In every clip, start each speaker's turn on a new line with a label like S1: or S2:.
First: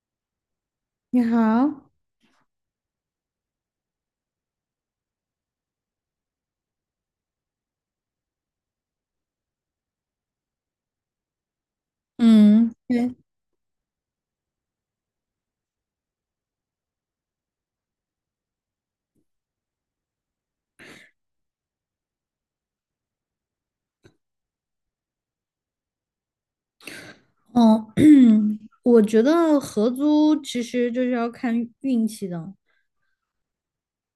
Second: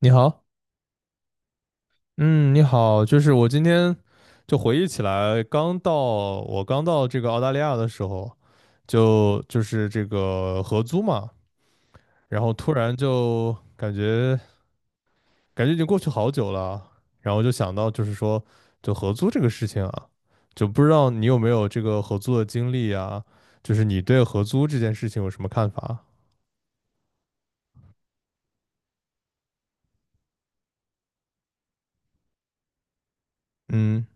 S1: 你好。
S2: 你好。
S1: 嗯，你好，就是我今天就回忆起来，刚到我刚到这个澳大利亚的时候，就是这个合租嘛，然后
S2: 嗯，
S1: 突然
S2: 对。
S1: 就感觉已经过去好久了，然后就想到就是说就合租这个事情啊，就不知道你有没有这个合租的经历啊，就是你对合租这件事情有什么看法？
S2: 哦，我觉得合租其实就是要看运气的。
S1: 嗯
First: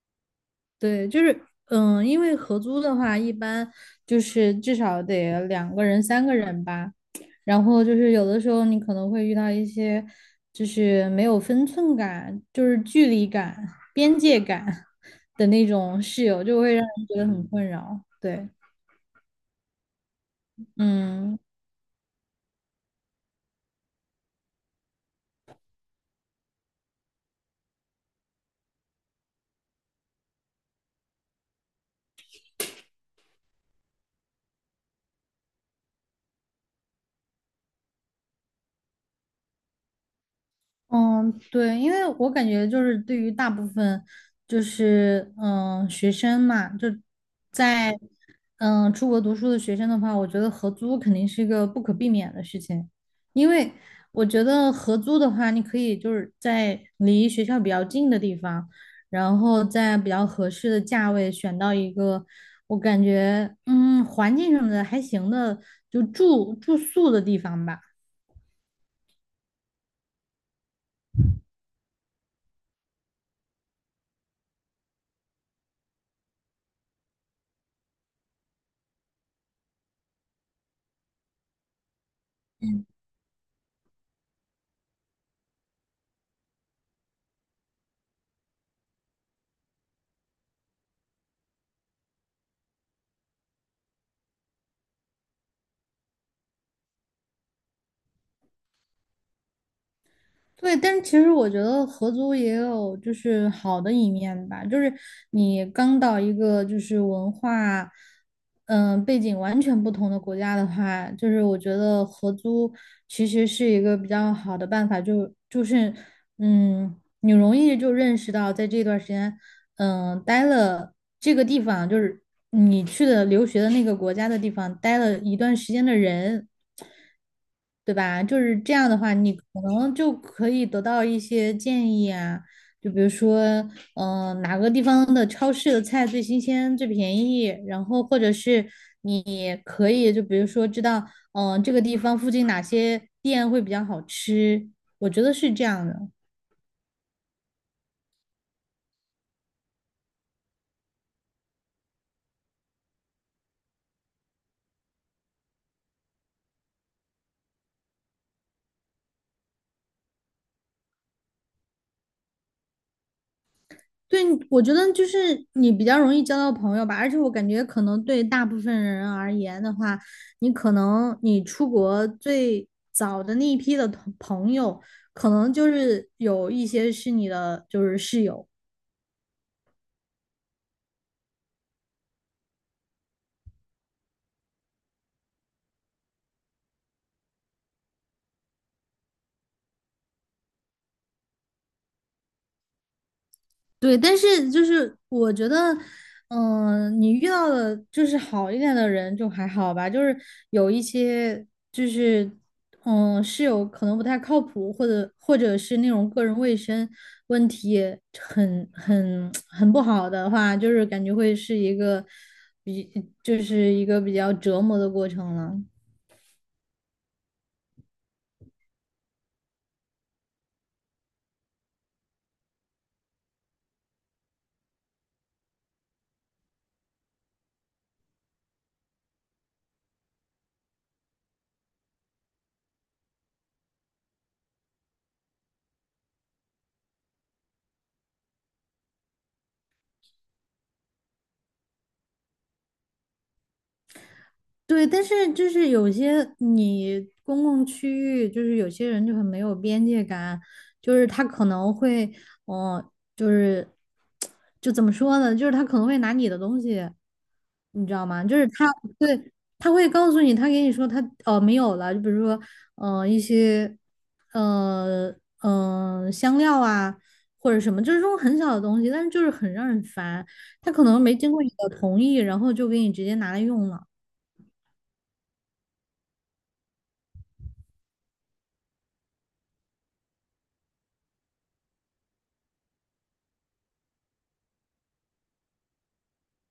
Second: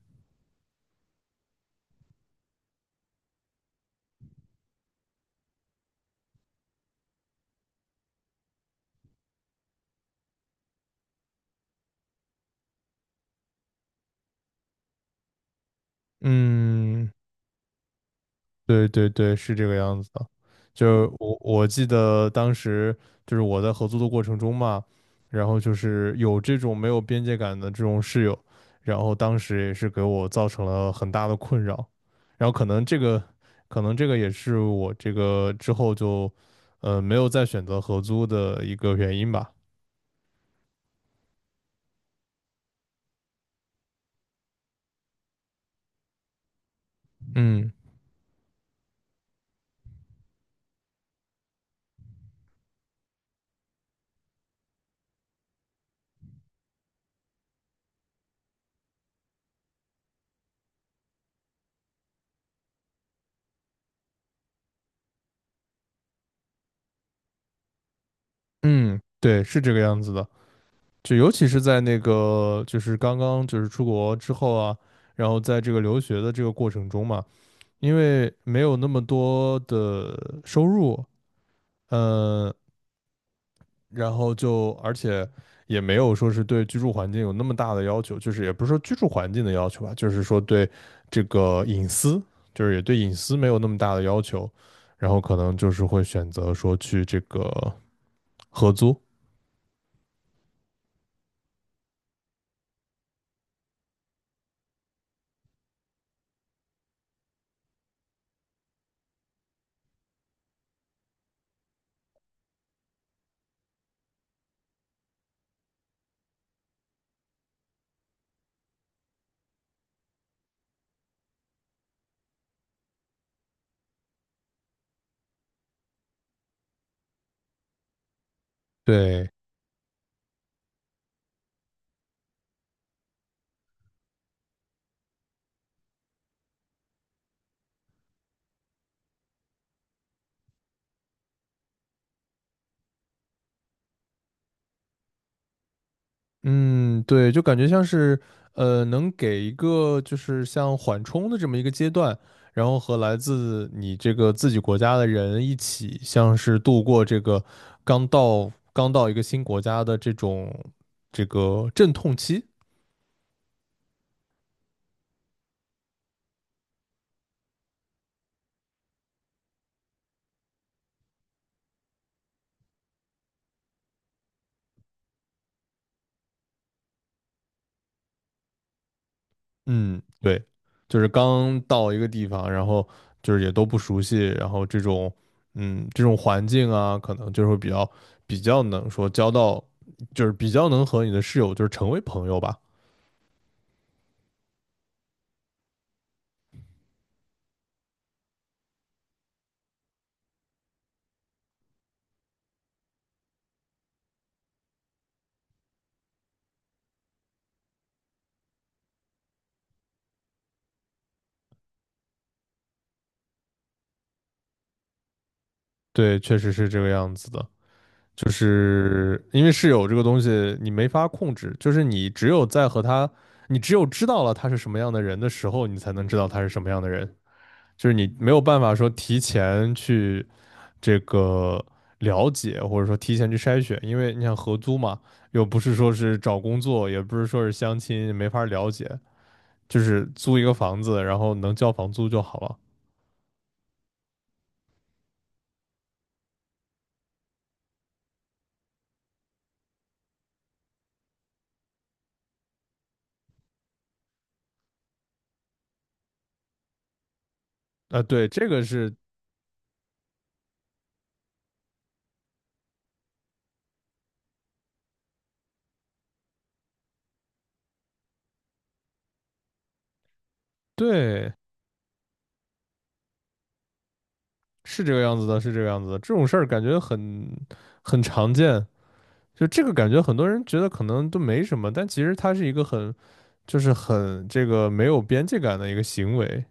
S2: 对，因为合租的话，一般就是至少得两个人、三个人吧，然后就是有的时候你可能会遇到一些就是没有分寸感、就是距离感、边界感 的那种室友，就会让人
S1: 嗯。
S2: 觉得很困扰。对，
S1: 对对对，是这个样子的。就是我
S2: 嗯。
S1: 我记得当时就是我在合租的过程中嘛，然后就是有这种没有边界感的这种室友，然后当时也是给我造成了很大的困扰。然后可能这个，可能这个也是我这个之后就，没有再选择合租的一个原因吧。
S2: 嗯，对，因为我感觉就是对于大部分学生嘛，就
S1: 嗯
S2: 在出国读书的学生的话，我觉得合租肯定是一个不可避免的事情，因为我觉得合租的话，你可以就是在离学校比较近的地方，然后在比较合适的价位选到一个我感觉环境什么的还行的，就住宿的地方吧。
S1: 嗯，对，是这个样子的。就尤其是在那个就是刚刚就是出国之后啊。然后在这个留学的这个过程中嘛，因为没有那么多的收入，嗯，然后就而且也没有说是对居住环境有那么大的要求，就是也不是说居住环境的要求吧，就是说对这个隐私，就是也对隐私没有那么大的要求，然后可能就是会选择说去这个合租。
S2: 对，但是其实我觉得合租也有就是好的一面吧，就是你刚到一个就是文化、背景完全不同的国家的话，就是我觉得合租其实是一个比较好的办法，就是你容易就认识到在这段时间，待了这个地方，就是你去的留学的那个国家的地方待了一段时间的人。对吧？就是这样的话，
S1: 对，
S2: 你可能就可以得到一些建议啊，就比如说，哪个地方的超市的菜最新鲜、最便宜，然后或者是你可以就比如说知道，这个地方附近哪些店会比较好吃，我觉得是这样的。
S1: 嗯，对，就感觉像是，能给一个就是像缓冲的这么一个阶段，然后和来自你这个自己国家的人一起，像是度过这个刚到一个新国家的这种这个阵痛期。
S2: 对，我觉得就是你比较容易交到朋友吧，而且我感觉可能对大部分人而言的话，你可能出国最早的那一批的同朋友，可能就是有一些是你的就是室友。
S1: 嗯，对，就是刚到一个地方，然后就是也都不熟悉，然后这种嗯这种环境啊，可能就是会比较能说交到，就是比较能和你的室友就是成为朋友吧。
S2: 对，但是就是我觉得，你遇到的就是好一点的人就还好吧，就是有一些就是，室友可能不太靠谱，或者是那种个人卫生问题很 很不好的话，就是感觉会是一个比就是一个比较折磨的过程了。
S1: 对，确实是这个样子的，就是因为室友这个东西你没法控制，就是你只有在和他，你只有知道了他是什么样的人的时候，你才能知道他是什么样的人，就是你没有办法说提前去这个了解，或者说提前去筛选，因为你想合租嘛，又不是说是找工作，也不是说是相亲，没法了解，就是租一个房子，然后能交房租就好了。
S2: 对，但是就是有些你公共区域，就是有些人就很没有边界感，就是他可能会，嗯，就是就怎么说呢，就是他可能会拿你的东西，你知
S1: 啊、
S2: 道吗？
S1: 对，
S2: 就是
S1: 这个是
S2: 对他会告诉你，他给你说他哦没有了，就比如说一些呃香料啊或者什么，就是这种很小的东西，但是就是很让人烦，他可能没经
S1: 对。
S2: 过你的同意，然后就给你直接拿来用了。
S1: 是这个样子的，是这个样子的。这种事儿感觉很常见，就这个感觉很多人觉得可能都没什么，但其实它是一个很就是很这个没有边界感的一个行为，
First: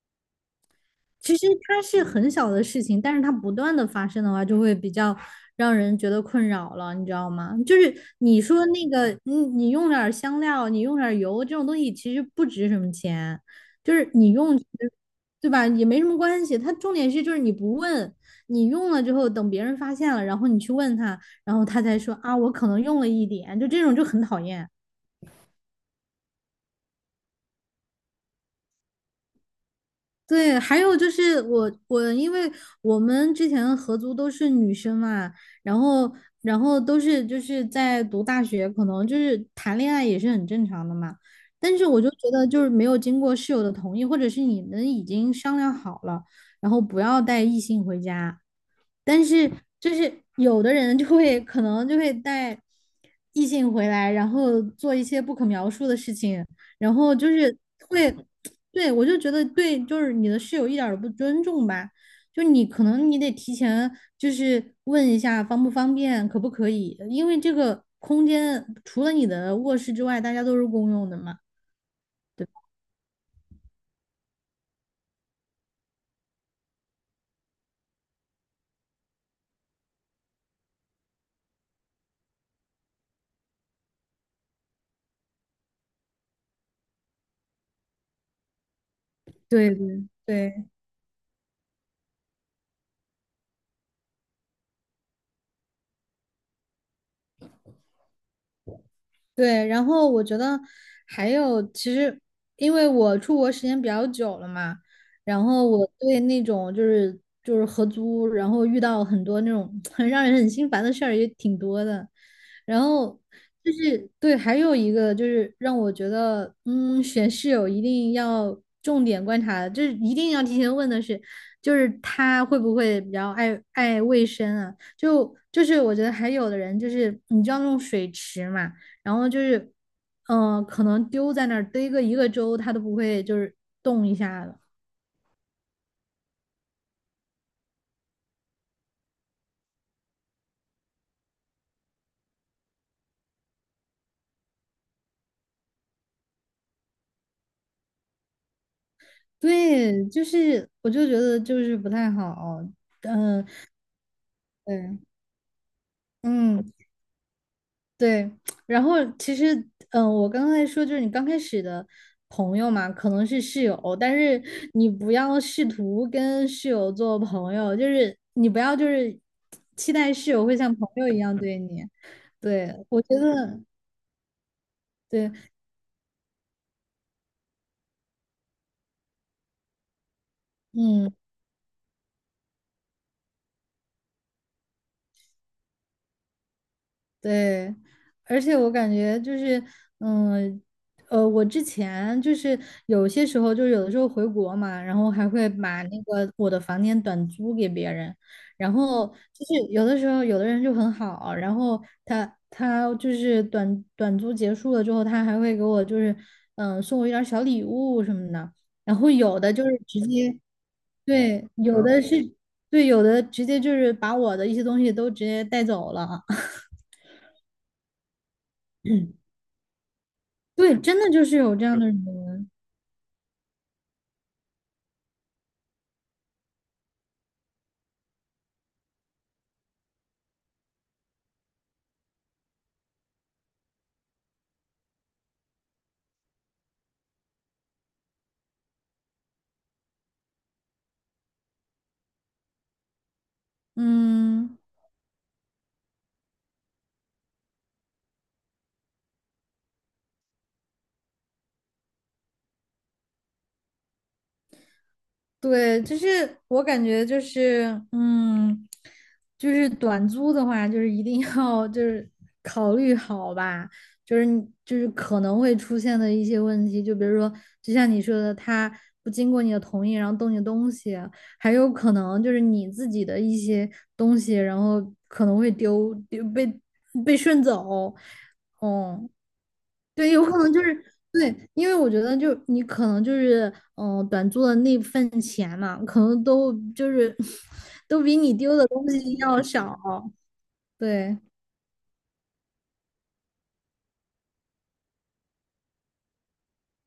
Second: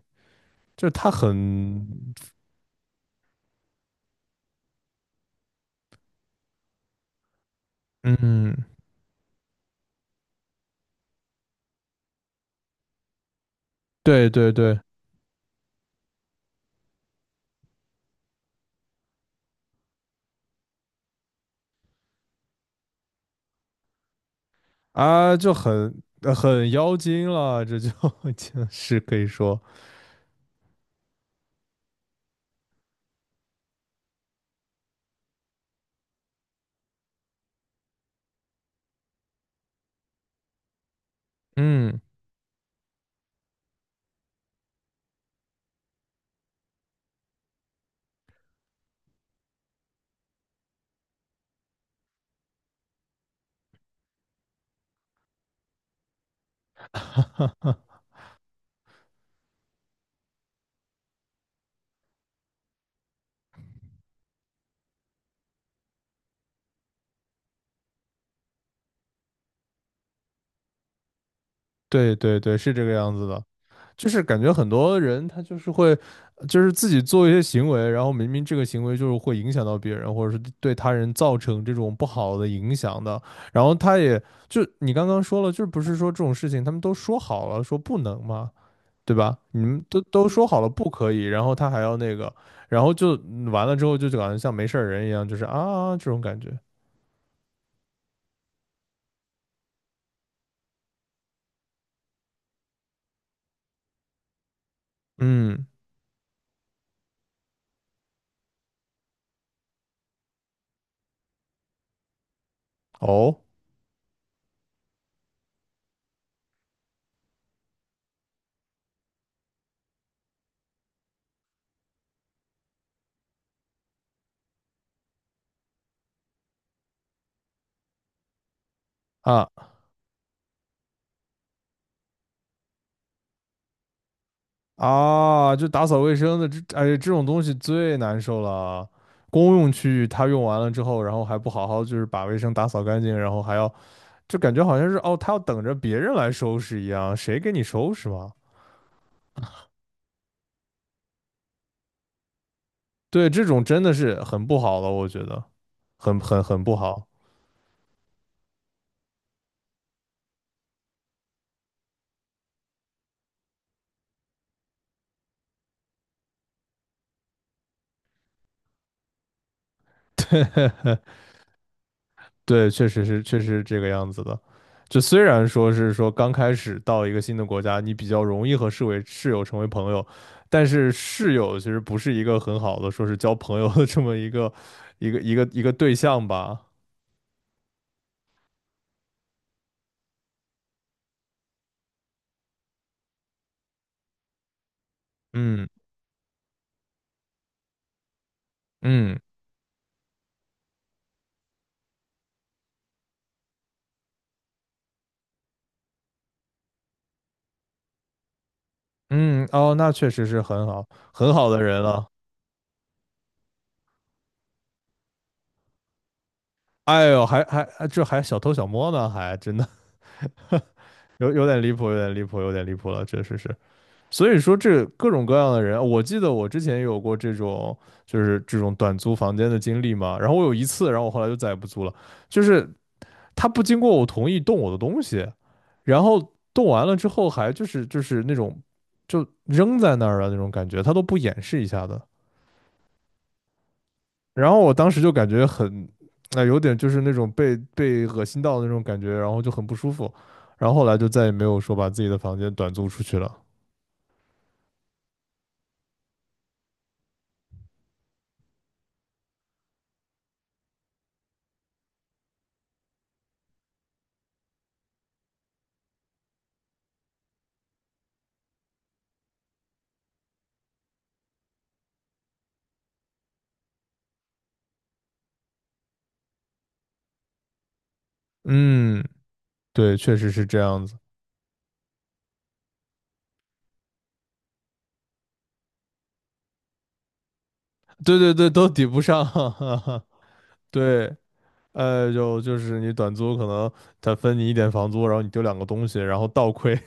S1: 就是它很
S2: 其实它是很小的事情，但是它不断的发生的话，就会比较让人觉得困扰了，你知道吗？就是你
S1: 嗯，
S2: 说那个，你用点儿香料，你用点儿油，这种东西其实不值什么钱，就是
S1: 对
S2: 你
S1: 对
S2: 用，
S1: 对
S2: 对吧？也没什么关系。它重点是就是你不问，你用了之后，等别人发现了，然后你去问他，然后他才说啊，我可能用了一点，就这种就很讨厌。
S1: 啊，就很很妖精了，这就 就是可以说
S2: 对，还有就是因为我们之前合租都是女生嘛，然后都是就是在读大学，可能就是谈恋爱也是很正常的嘛。但是
S1: 嗯，
S2: 我就觉得就是没有经过室友的同意，或者是你们已经商量好了，然后不要带异性回家，但是就是有的人可能就会带异性回来，然后做一些不可描述的事情，然后就是 会，对，我就觉得对，就是你的室友一点儿都不尊重吧，就你可能你得提前就是问一下方不方便，可不可以，因为这个空间除了你的卧室之外，大家都是公用的嘛。
S1: 对对对，是这个样子的。就是感觉很多人他就是会，就是自己做一些行为，然后明明这个行为就是会影响到别人，或者是对他人造成这种不好的影响的，然后他也就你刚刚说了，就是不是说这种事情他们都说好了说不能吗？对吧？你
S2: 对
S1: 们都
S2: 对
S1: 都说好
S2: 对。
S1: 了不可以，然后他还要那个，然后就完了之后就感觉像没事儿人一样，就是啊这种感觉。
S2: 对，然后我觉得还有，其实因为我出国时间比较久了嘛，然
S1: 嗯，
S2: 后我对那种就是合租，然后遇到很多那种 很让人很心烦的事儿也挺多的。然后
S1: 哦
S2: 对，还有一个就是让我觉得，嗯，选室友一定要重点观察，就是一定要提前问的是，就是他会不会比较爱卫生啊？就是我觉得还有的人就是你知道那种水池嘛，然后就
S1: 啊
S2: 是，可能丢在那儿堆个一个周，他都不会就是动一下的。
S1: 啊，就打扫卫生的这，哎，这种东西最难受了啊。公用区域他用完了之后，然后还不好好就是把卫生打扫干净，然后还要就感觉好像是哦，他要等着别人来收拾一样，谁给你收拾嘛？
S2: 对，就是我就觉得就是不太好，
S1: 对，这
S2: 嗯、
S1: 种真的是很不好了，
S2: 对，
S1: 我觉得很
S2: 嗯。
S1: 不好。
S2: 对，然后其实，我刚才说就是你刚开始的朋友嘛，可能是室友，但是你不要试图跟室友做朋友，就是你不要就是期待室友会像朋友一样对你。
S1: 对，
S2: 对，
S1: 确
S2: 我
S1: 实
S2: 觉
S1: 是，确实
S2: 得，
S1: 是这个样子的。就虽
S2: 对，
S1: 然说是说刚开始到一个新的国家，你比较容易和室友成为朋友，但是
S2: 嗯。
S1: 室友其实不是一个很好的说是交朋友的这么一个对象吧。
S2: 对，而且我感觉就是，嗯，我之前就是有些时候，就是有的时候回国嘛，然后还会
S1: 嗯
S2: 把那个我的房间短租给别人，然后
S1: 嗯
S2: 就是有的时候有的人就很好，然后他就是短租结束了之后，他还会给我就是送我一点儿小礼物什么的，然后有
S1: 嗯，
S2: 的就是
S1: 哦，那
S2: 直
S1: 确实
S2: 接
S1: 是很好很
S2: 对，
S1: 好的人
S2: 有的
S1: 了。
S2: 是对，有的直接就是把我的一些东西都直接带走了。
S1: 哎呦，还这还小偷小摸呢，还真的
S2: 对，真的就
S1: 有
S2: 是
S1: 有
S2: 有
S1: 点
S2: 这
S1: 离
S2: 样的
S1: 谱，有点离谱，
S2: 人，
S1: 有点离谱了，确实是。所以说这各种各样的人，我记得我之前有过这种就是这种短租房间的经历嘛。然后我有一次，然后我后来就再也不租了，就是他不经过我同意动我的东西，然后动完了之后还就是那种就扔在那儿的那种感觉，他都不掩饰一下的。然
S2: 嗯，
S1: 后我当时就感觉很，啊、有点就是那种被恶心到的那种感觉，然后就很不舒服。然后后来就再也没有说把自己的房间短租出去了。
S2: 对，就是我感觉就是，就是短租的话，就是一定要就是考虑好吧，就是你就是可能会出现的一些问题，就比如说，就像你说的，他不经过你的同意，然后动你的东西，还有可能就是你自己的一些东西，然后可能会丢被顺走，
S1: 嗯，
S2: 哦、
S1: 对，
S2: 对，
S1: 确
S2: 有
S1: 实
S2: 可
S1: 是
S2: 能
S1: 这
S2: 就是
S1: 样子。
S2: 对，因为我觉得就是你可能就是短租的那份钱嘛，可能都就是 都比
S1: 对对
S2: 你
S1: 对，
S2: 丢的
S1: 都抵
S2: 东
S1: 不
S2: 西
S1: 上。
S2: 要少。
S1: 对，
S2: 对
S1: 就是你短租，可能他分你一点房租，然后你丢两个东西，然后倒亏。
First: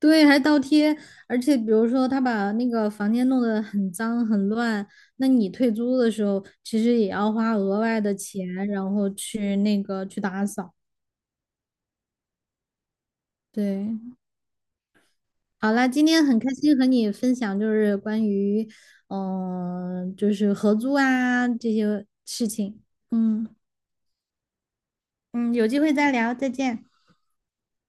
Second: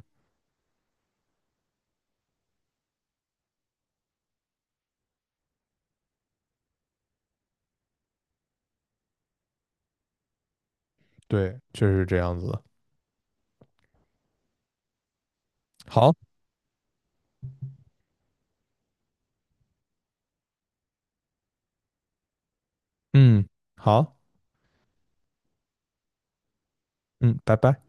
S2: 对，还倒贴，而且比如说他把那个房间弄得很脏很乱，那你退租的时候其实也要花额外的钱，然后去那个去打扫。
S1: 对，确实是这样子的。
S2: 对，好啦，今
S1: 好，
S2: 天很开心和你分享，就是关于，就是合租啊这些事情。
S1: 嗯，
S2: 嗯
S1: 好，
S2: 嗯，有机会再聊，再见。
S1: 嗯，拜拜。